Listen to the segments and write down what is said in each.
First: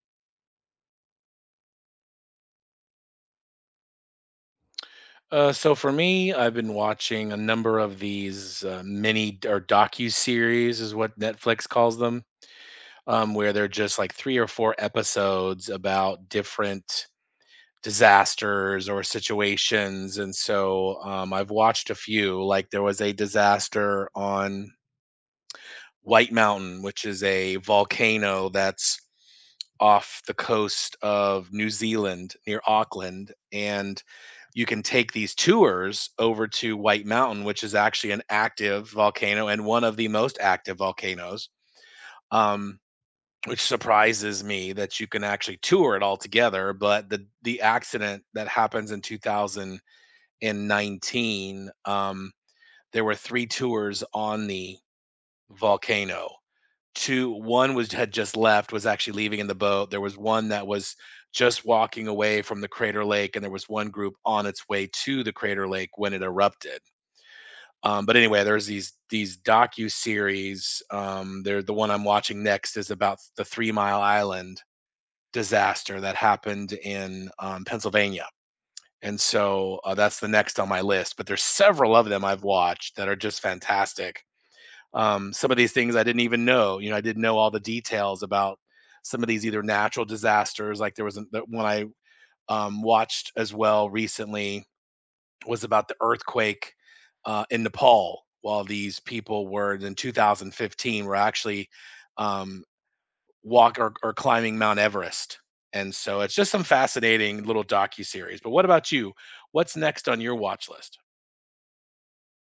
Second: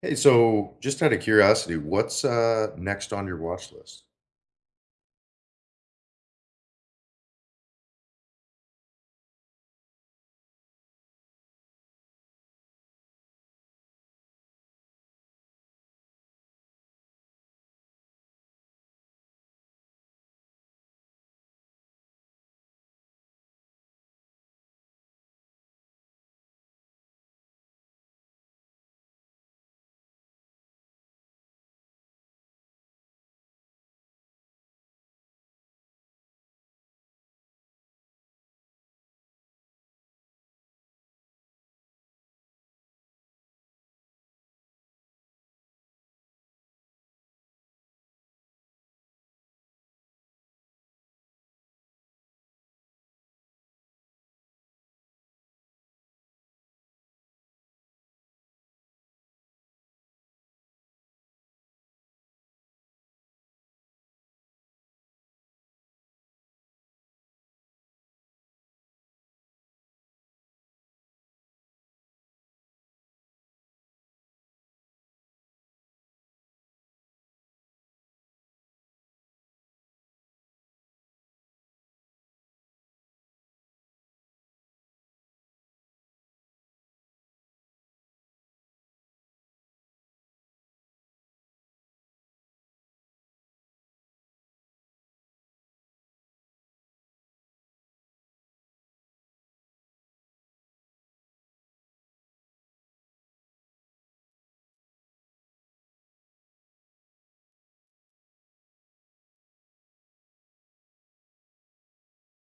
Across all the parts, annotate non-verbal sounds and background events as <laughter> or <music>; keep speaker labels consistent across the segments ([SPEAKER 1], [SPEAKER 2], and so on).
[SPEAKER 1] Hey, so just out of curiosity, what's next on your watch list?
[SPEAKER 2] So for me, I've been watching a number of these mini d- or docu-series is what Netflix calls them, where they're just like three or four episodes about different disasters or situations. And so, I've watched a few. Like there was a disaster on White Mountain, which is a volcano that's off the coast of New Zealand near Auckland, and you can take these tours over to White Mountain, which is actually an active volcano and one of the most active volcanoes. Um, which surprises me that you can actually tour it all together. But the accident that happens in 2019, there were 3 tours on the volcano. 2 1 was had just left, was actually leaving in the boat. There was one that was just walking away from the crater lake, and there was one group on its way to the crater lake when it erupted. But anyway, there's these docu series. The one I'm watching next is about the Three Mile Island disaster that happened in, Pennsylvania. And so, that's the next on my list. But there's several of them I've watched that are just fantastic. Some of these things I didn't even know. You know, I didn't know all the details about some of these either natural disasters. Like there was that one I, watched as well recently, was about the earthquake, in Nepal. While these people were in 2015 were actually, um, walk or climbing Mount Everest. And so it's just some fascinating little docu series. But what about you? What's next on your watch list?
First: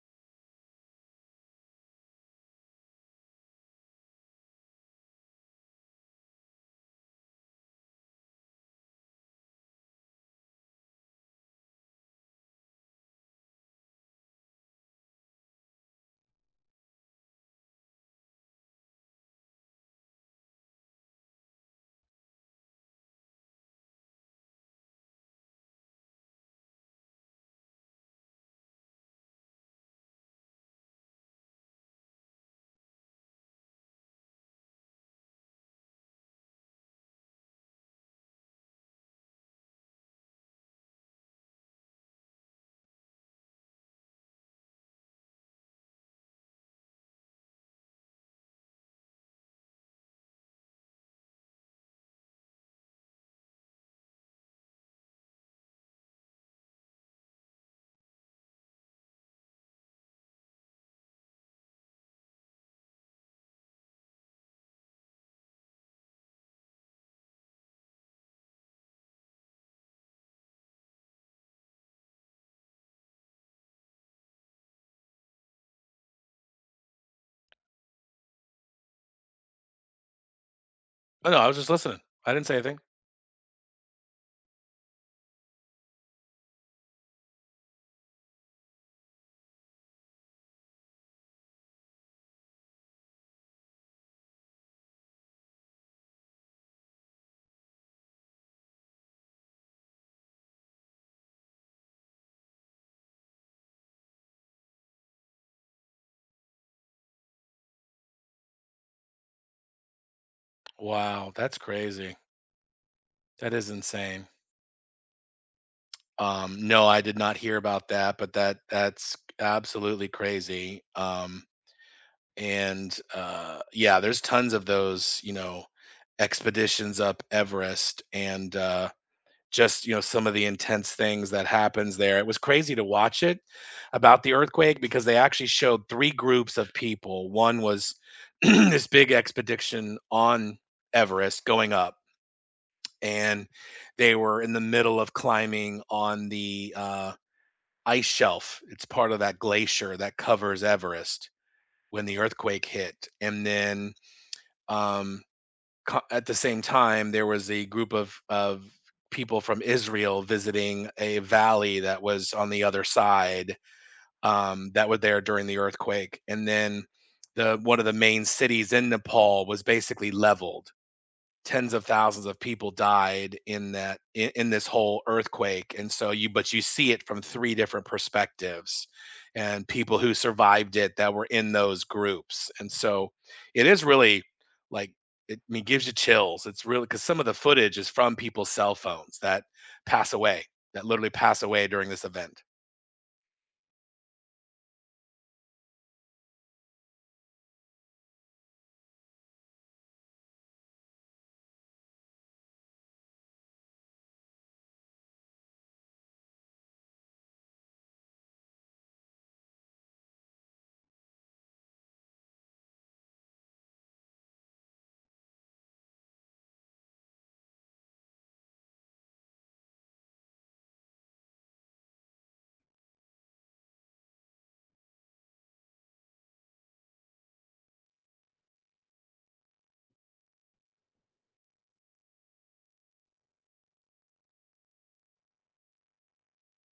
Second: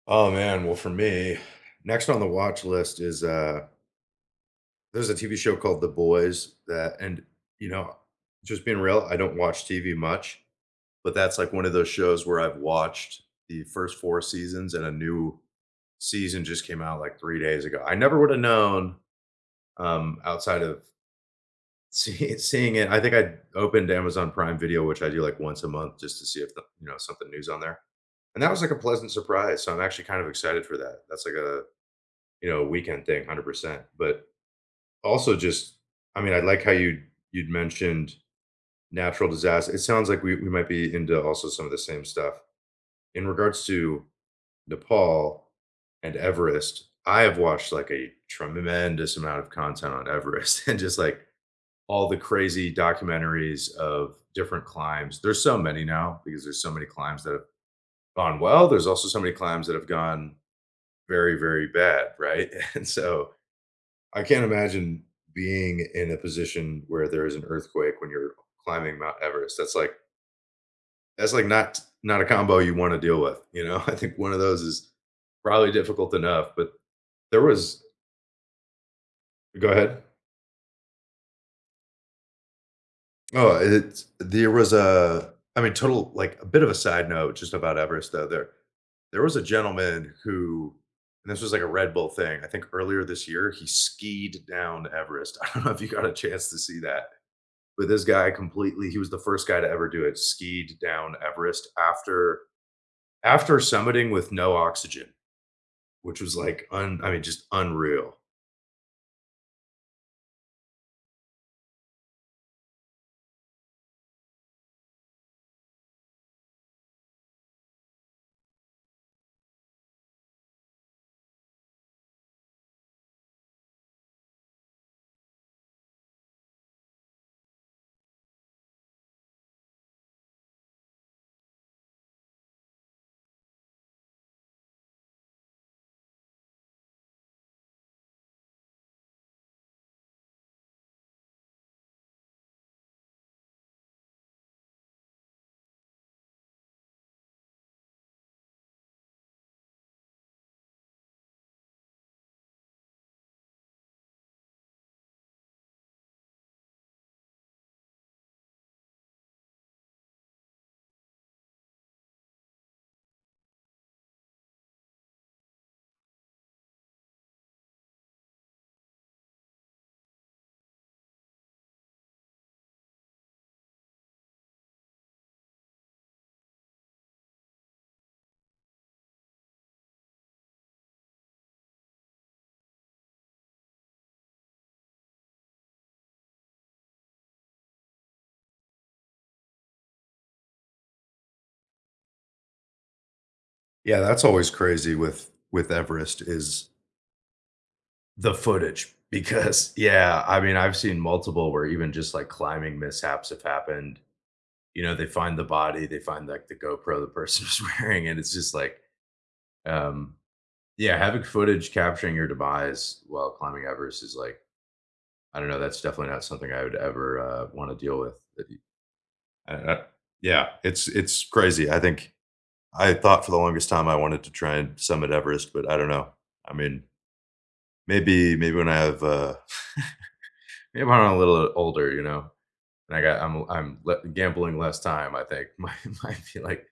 [SPEAKER 1] Oh man, well for me, next on the watch list is there's a TV show called The Boys that and you know, just being real, I don't watch TV much, but that's like one of those shows where I've watched the first four seasons and a new season just came out like 3 days ago. I never would have known outside of seeing it. I think I opened Amazon Prime Video, which I do, like, once a month just to see if something new's on there, and that was, like, a pleasant surprise, so I'm actually kind of excited for that. That's like a, you know, weekend thing, 100%, but also just I mean, I like how you'd mentioned natural disaster. It sounds like we might be into also some of the same stuff. In regards to Nepal and Everest, I have watched, like, a tremendous amount of content on Everest <laughs> and just, like, all the crazy documentaries of different climbs. There's so many now because there's so many climbs that have gone well. There's also so many climbs that have gone very, very bad, right? <laughs> And so I can't imagine being in a position where there is an earthquake when you're climbing Mount Everest. That's like not not a combo you want to deal with, you know? <laughs> I think one of those is probably difficult enough, but there was go ahead.
[SPEAKER 2] Oh no, I was just listening. I didn't say anything.
[SPEAKER 1] Oh, it's There was a total like, a bit of a side note just about Everest though, there was a gentleman who, and this was like a Red Bull thing, I think earlier this year, he skied down Everest. <laughs> I don't know if you got a chance to see that, but this guy completely he was the first guy to ever do it, skied down Everest after summiting with no oxygen, which was, like, un I mean, just unreal.
[SPEAKER 2] Wow, that's crazy. That is insane. No, I did not hear about that, but that's absolutely crazy. And yeah, there's tons of those, you know, expeditions up Everest, and just, some of the intense things that happens there. It was crazy to watch it about the earthquake because they actually showed three groups of people. One was <clears throat> this big expedition on Everest going up, and they were in the middle of climbing on the, ice shelf. It's part of that glacier that covers Everest when the earthquake hit. And then, um, at the same time, there was a group of people from Israel visiting a valley that was on the other side, that were there during the earthquake. And then, the one of the main cities in Nepal was basically leveled. Tens of thousands of people died in that, in this whole earthquake, and so you, but you see it from three different perspectives, and people who survived it that were in those groups. And so it is really, like, it I mean, gives you chills. It's really because some of the footage is from people's cell phones that pass away that literally pass away during this event.
[SPEAKER 1] Yeah, that's always crazy with Everest is the footage, because yeah, I mean, I've seen multiple where even just, like, climbing mishaps have happened. You know, they find the body, they find, like, the GoPro the person was <laughs> wearing, and it's just like, um yeah, having footage capturing your demise while climbing Everest is like I don't know, that's definitely not something I would ever, wanna deal with. I Yeah, it's crazy. I thought for the longest time I wanted to try and summit Everest, but I don't know. I mean, maybe when I have, <laughs> maybe when I'm a little older, you know? And I got I'm le gambling less time, I think, <laughs> might be, like,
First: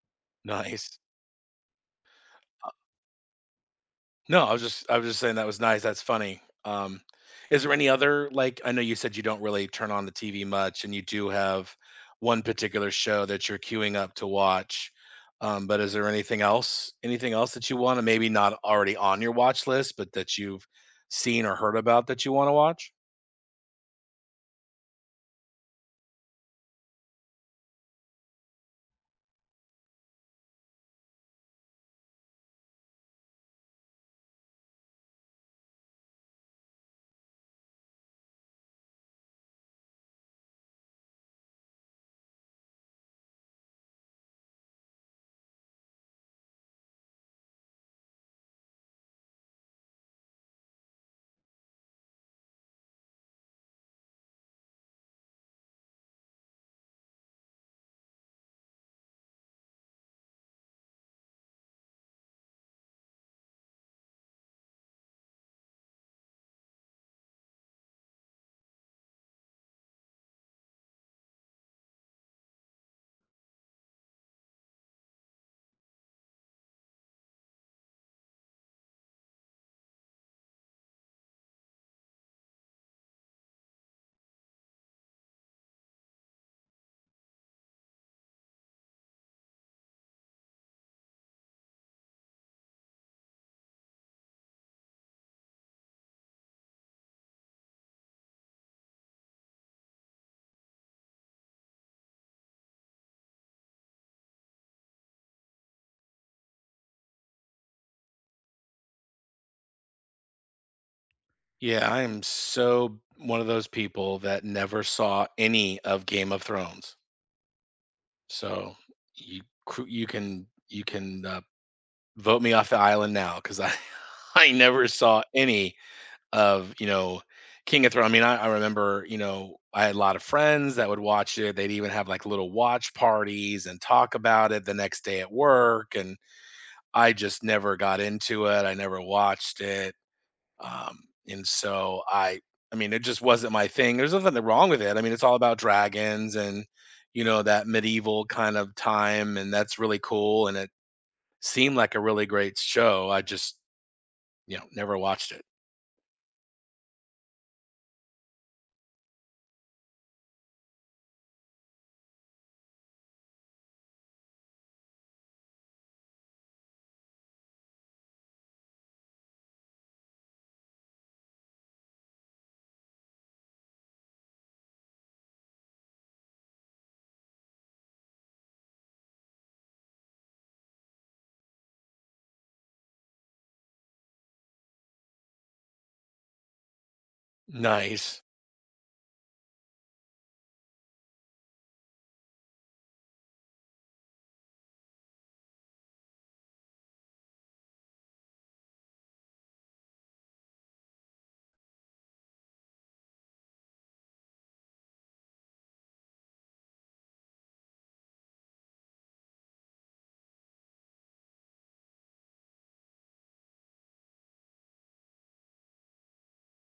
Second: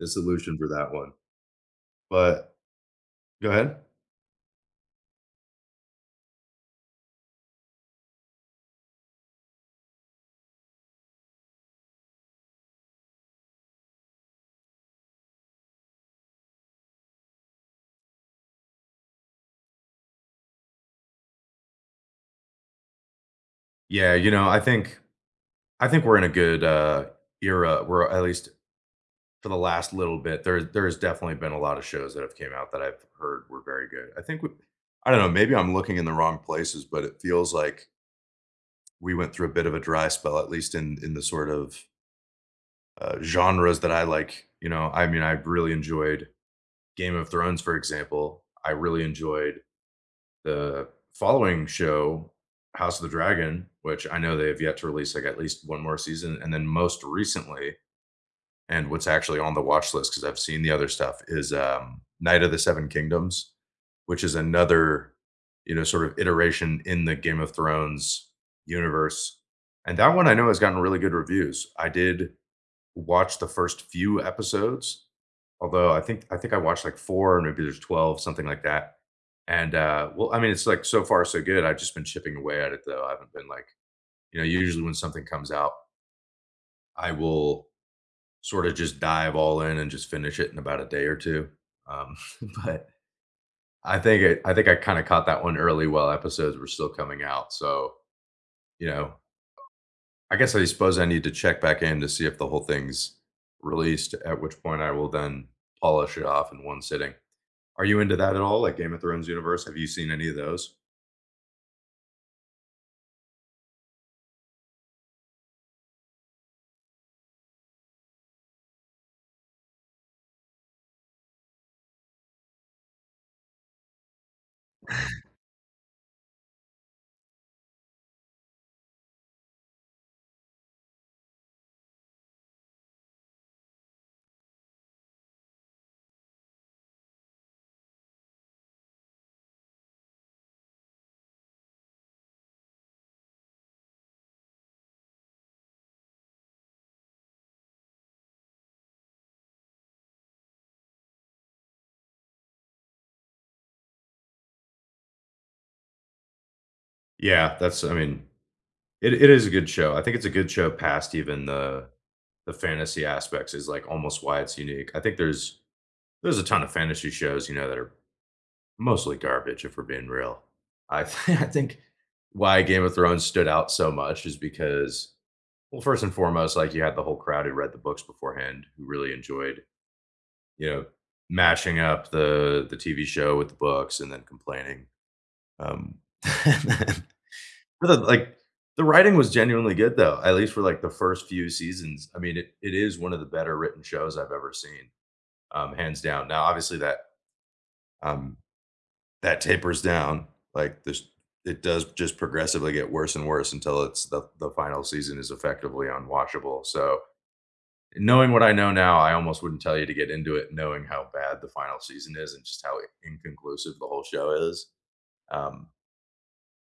[SPEAKER 1] the solution for that
[SPEAKER 2] Nice.
[SPEAKER 1] one. But go ahead.
[SPEAKER 2] No, I was just saying that was nice. That's funny. Is there any other, like, I know you said you don't really turn on the TV much, and you do have one particular show that you're queuing up to watch. But is there anything else, that you want to, maybe not already on your watch list, but that you've seen or heard about, that you want to watch?
[SPEAKER 1] Yeah, you know, I think we're in a good, era where at least for the last little bit, there's definitely been a lot of shows that have came out that I've heard were very good. I think we I don't know, maybe I'm looking in the wrong places, but it feels like we went through a bit of a dry spell, at least in the sort of, genres that I like, you know? I mean, I really enjoyed Game of Thrones, for example. I really enjoyed the following show, House of the Dragon, which I know they have yet to release like at least one more season, and then most recently, and what's actually on the watch list because I've seen the other stuff is Night of the Seven Kingdoms, which is another you know sort of iteration in the Game of Thrones universe, and that one I know has gotten really good reviews. I did Watched the first few episodes, although I think I watched like 4, or maybe there's 12, something like that. And, well, I mean, it's like so far so good. I've just been chipping away at it though. I haven't been like you know, usually when something comes out, I will sort of just dive all in and just finish it in about a day or 2. Um, <laughs> but I think I kinda caught that one early while episodes were still coming out. So, you know, I suppose I need to check back in to see if the whole thing's released, at which point I will then polish it off in one sitting. Are you into that at all? Like Game of Thrones universe? Have you seen any of those?
[SPEAKER 2] Yeah, I am so one of those people that never saw any of Game of Thrones. So you can vote me off the island now because I <laughs> I never saw any of, King of Thrones. I mean, I remember, I had a lot of friends that would watch it. They'd even have like little watch parties and talk about it the next day at work. And I just never got into it. I never watched it. Um, and so, I mean, it just wasn't my thing. There's nothing wrong with it. I mean, it's all about dragons and, that medieval kind of time, and that's really cool. And it seemed like a really great show. I just, never watched it.
[SPEAKER 1] Yeah, that's I mean, it is a good show. I think it's a good show past even the fantasy aspects is like almost why it's unique. I think there's a ton of fantasy shows, you know, that are mostly garbage if we're being real. <laughs> I think why Game of Thrones stood out so much is because well, first and foremost, like, you had the whole crowd who read the books beforehand, who really enjoyed, you know, mashing up the TV show with the books and then complaining, um <laughs> but,
[SPEAKER 2] Nice.
[SPEAKER 1] like, the writing was genuinely good, though, at least for, like, the first few seasons. I mean, it is one of the better written shows I've ever seen, hands down. Now, obviously, um that tapers down, like, this it does just progressively get worse and worse until it's the final season is effectively unwatchable, so, knowing what I know now, I almost wouldn't tell you to get into it knowing how bad the final season is and just how inconclusive the whole show is. Um,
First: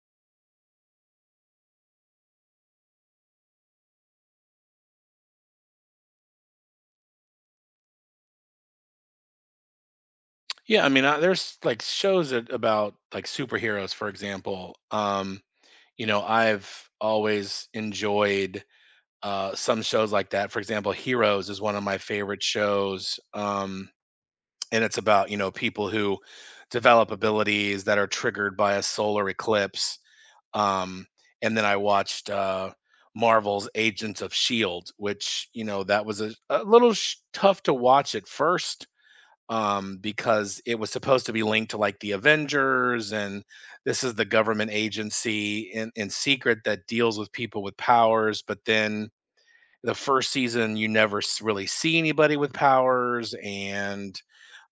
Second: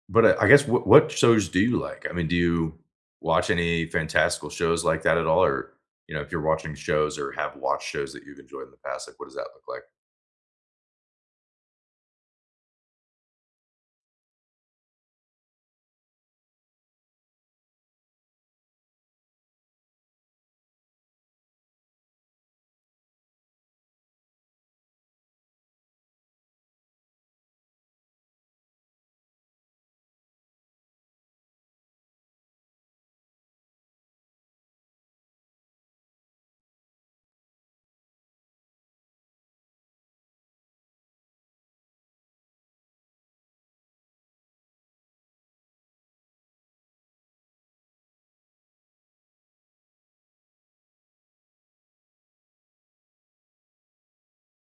[SPEAKER 1] but I guess what shows do you like? I mean, do you watch any fantastical shows like that at all? Or, you know, if you're watching shows or have watched shows that you've enjoyed in the past, like what does that look like?
[SPEAKER 2] Yeah, I mean, there's like shows that, about like superheroes, for example. You know, I've always enjoyed, some shows like that. For example, Heroes is one of my favorite shows, and it's about, people who develop abilities that are triggered by a solar eclipse. Um, and then I watched, Marvel's Agents of Shield, which, that was a little tough to watch at first, because it was supposed to be linked to, like, the Avengers, and this is the government agency in secret that deals with people with powers. But then the first season, you never really see anybody with powers, and,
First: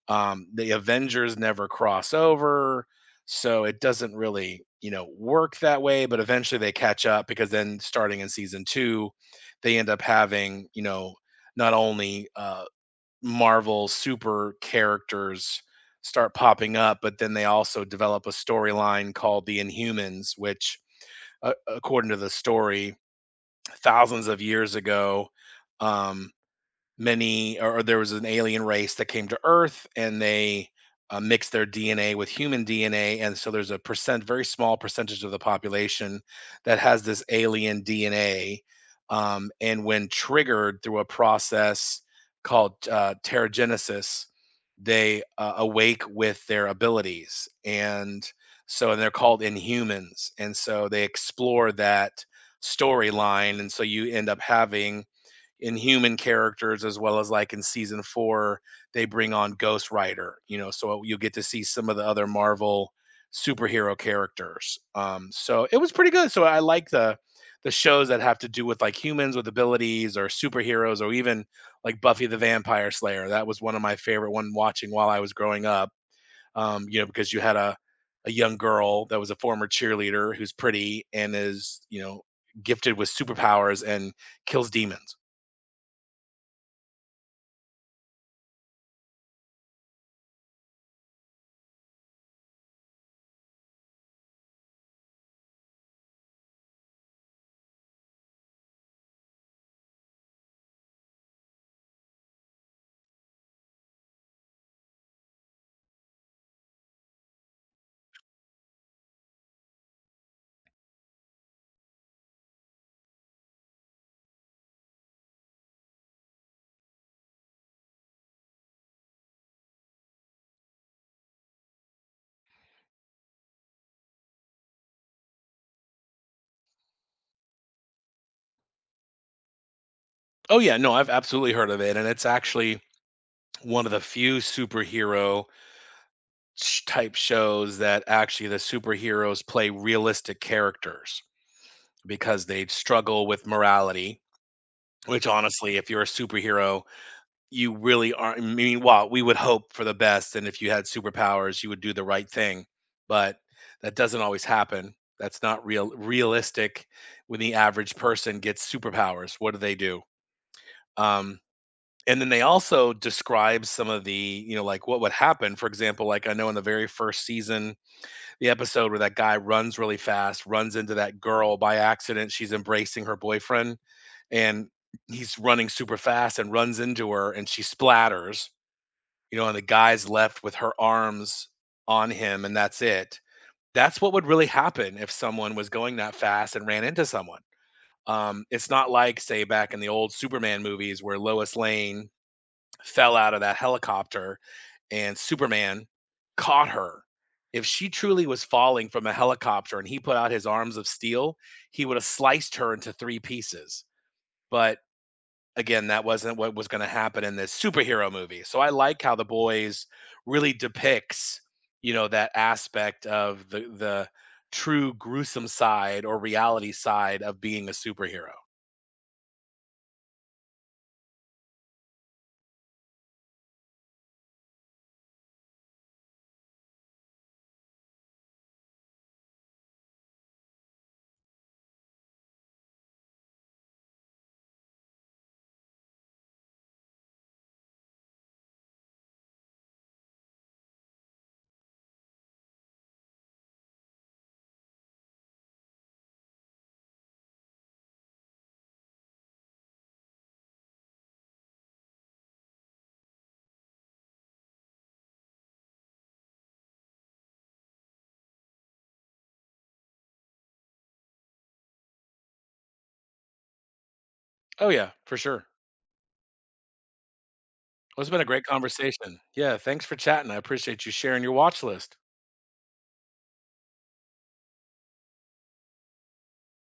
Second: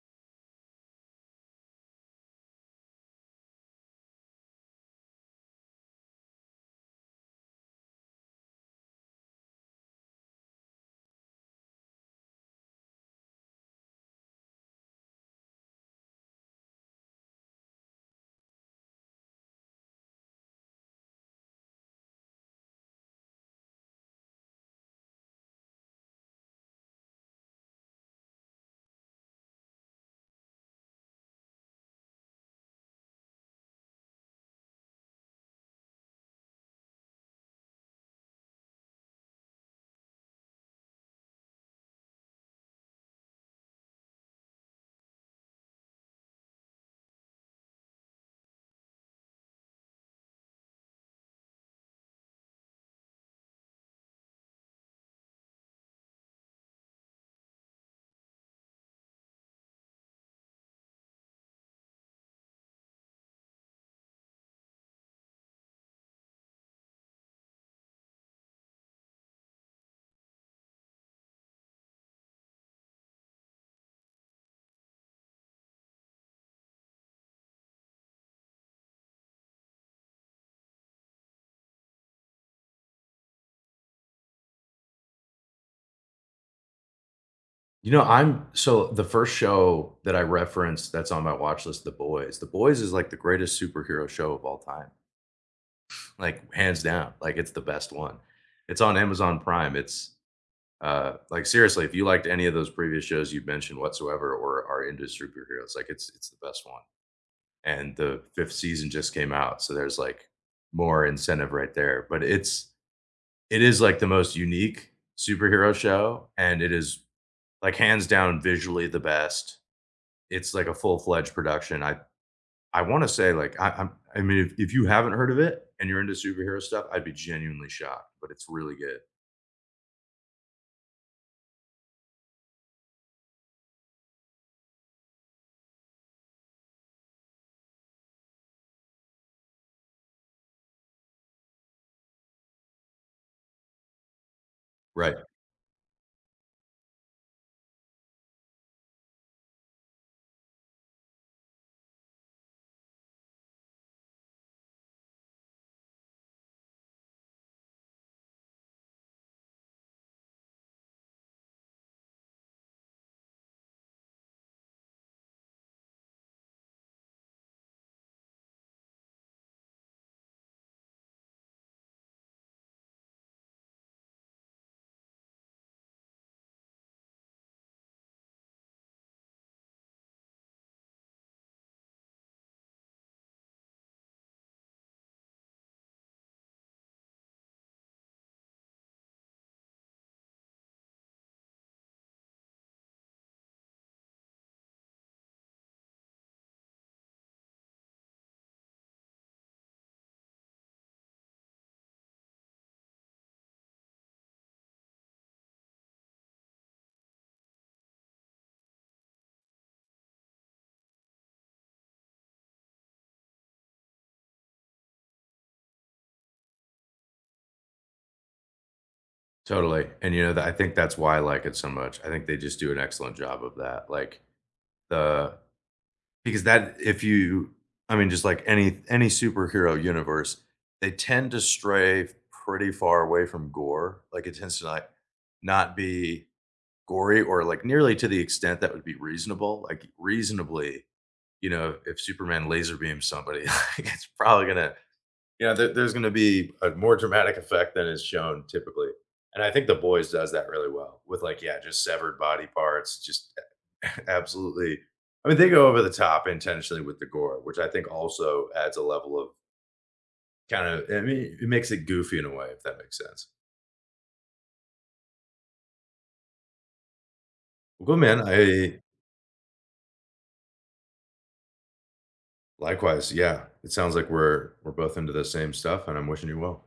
[SPEAKER 2] the Avengers never cross over. So it doesn't really, work that way. But eventually they catch up because then, starting in season two, they end up having, not only, Marvel super characters start popping up, but then they also develop a storyline called The Inhumans, which, according to the story, thousands of years ago, um, many or there was an alien race that came to Earth, and they, mixed their DNA with human DNA, and so there's a very small percentage of the population that has this alien DNA, and when triggered through a process called, pterogenesis, they, awake with their abilities, and so and they're called Inhumans, and so they explore that storyline. And so you end up having inhuman characters, as well as, like, in season four they bring on Ghost Rider. So you get to see some of the other Marvel superhero characters. So it was pretty good. So I like the shows that have to do with, like, humans with abilities, or superheroes, or even, like, Buffy the Vampire Slayer. That was one of my favorite one watching while I was growing up. Because you had a young girl that was a former cheerleader who's pretty and is, gifted with superpowers and kills demons.
[SPEAKER 1] You know, I'm so the first show that I referenced that's on my watch list, The Boys. The Boys is like the greatest superhero show of all time, like hands down. Like it's the best one. It's on Amazon Prime. It's Like seriously, if you liked any of those previous shows you've mentioned whatsoever or are into superheroes, like it's the best one. And the fifth season just came out, so there's like more incentive right there. But it is like the most unique superhero show, and it is like hands down visually the best. It's like a full fledged production. I want to say I mean if you haven't heard of it and you're into superhero stuff, I'd be genuinely shocked. But it's really good.
[SPEAKER 2] Oh yeah, no, I've absolutely heard of it, and it's actually one of the few superhero type shows that actually, the superheroes play realistic characters because they struggle with morality.
[SPEAKER 1] Right.
[SPEAKER 2] Which, honestly, if you're a superhero, you really aren't. I mean, well, we would hope for the best, and if you had superpowers, you would do the right thing, but that doesn't always happen. That's not realistic. When the average person gets superpowers, what do they do? Um, and then they also describe some of the, like, what would happen. For example, like, I know in the very first season, the episode where that guy runs really fast, runs into that girl by accident. She's embracing her boyfriend, and he's running super fast and runs into her, and she splatters. And the guy's left with her arms on him, and that's it. That's what would really happen if someone was going that fast and ran into someone. It's not like, say, back in the old Superman movies where Lois Lane fell out of that helicopter and Superman caught her. If she truly was falling from a helicopter and he put out his arms of steel, he would have sliced her into three pieces. But again, that wasn't what was going to happen in this superhero movie. So I like how The Boys really depicts, that aspect of the true gruesome side or reality side of being a superhero.
[SPEAKER 1] Totally, and, you know, that I think that's why I like it so much. I think they just do an excellent job of that, like, the because that if you I mean, just like any superhero universe, they tend to stray pretty far away from gore, like, it tends to, like, not be gory or, like, nearly to the extent that would be reasonable, like, reasonably, you know, if Superman laser beams somebody, <laughs> like, it's probably gonna yeah, there's gonna be a more dramatic effect than is shown typically, and I think The Boys does that really well with, like, yeah, just severed body parts, just <laughs> absolutely. I mean, they go over the top intentionally with the gore, which I think also adds a level of kinda I mean, it makes it goofy in a way, if that makes sense.
[SPEAKER 2] Oh yeah, for sure.
[SPEAKER 1] Well, cool,
[SPEAKER 2] Well, it's been
[SPEAKER 1] man,
[SPEAKER 2] a great
[SPEAKER 1] I
[SPEAKER 2] conversation. Yeah, thanks for chatting. I appreciate you sharing your watch list.
[SPEAKER 1] likewise, yeah, it sounds like we're both into the same stuff, and I'm wishing you well.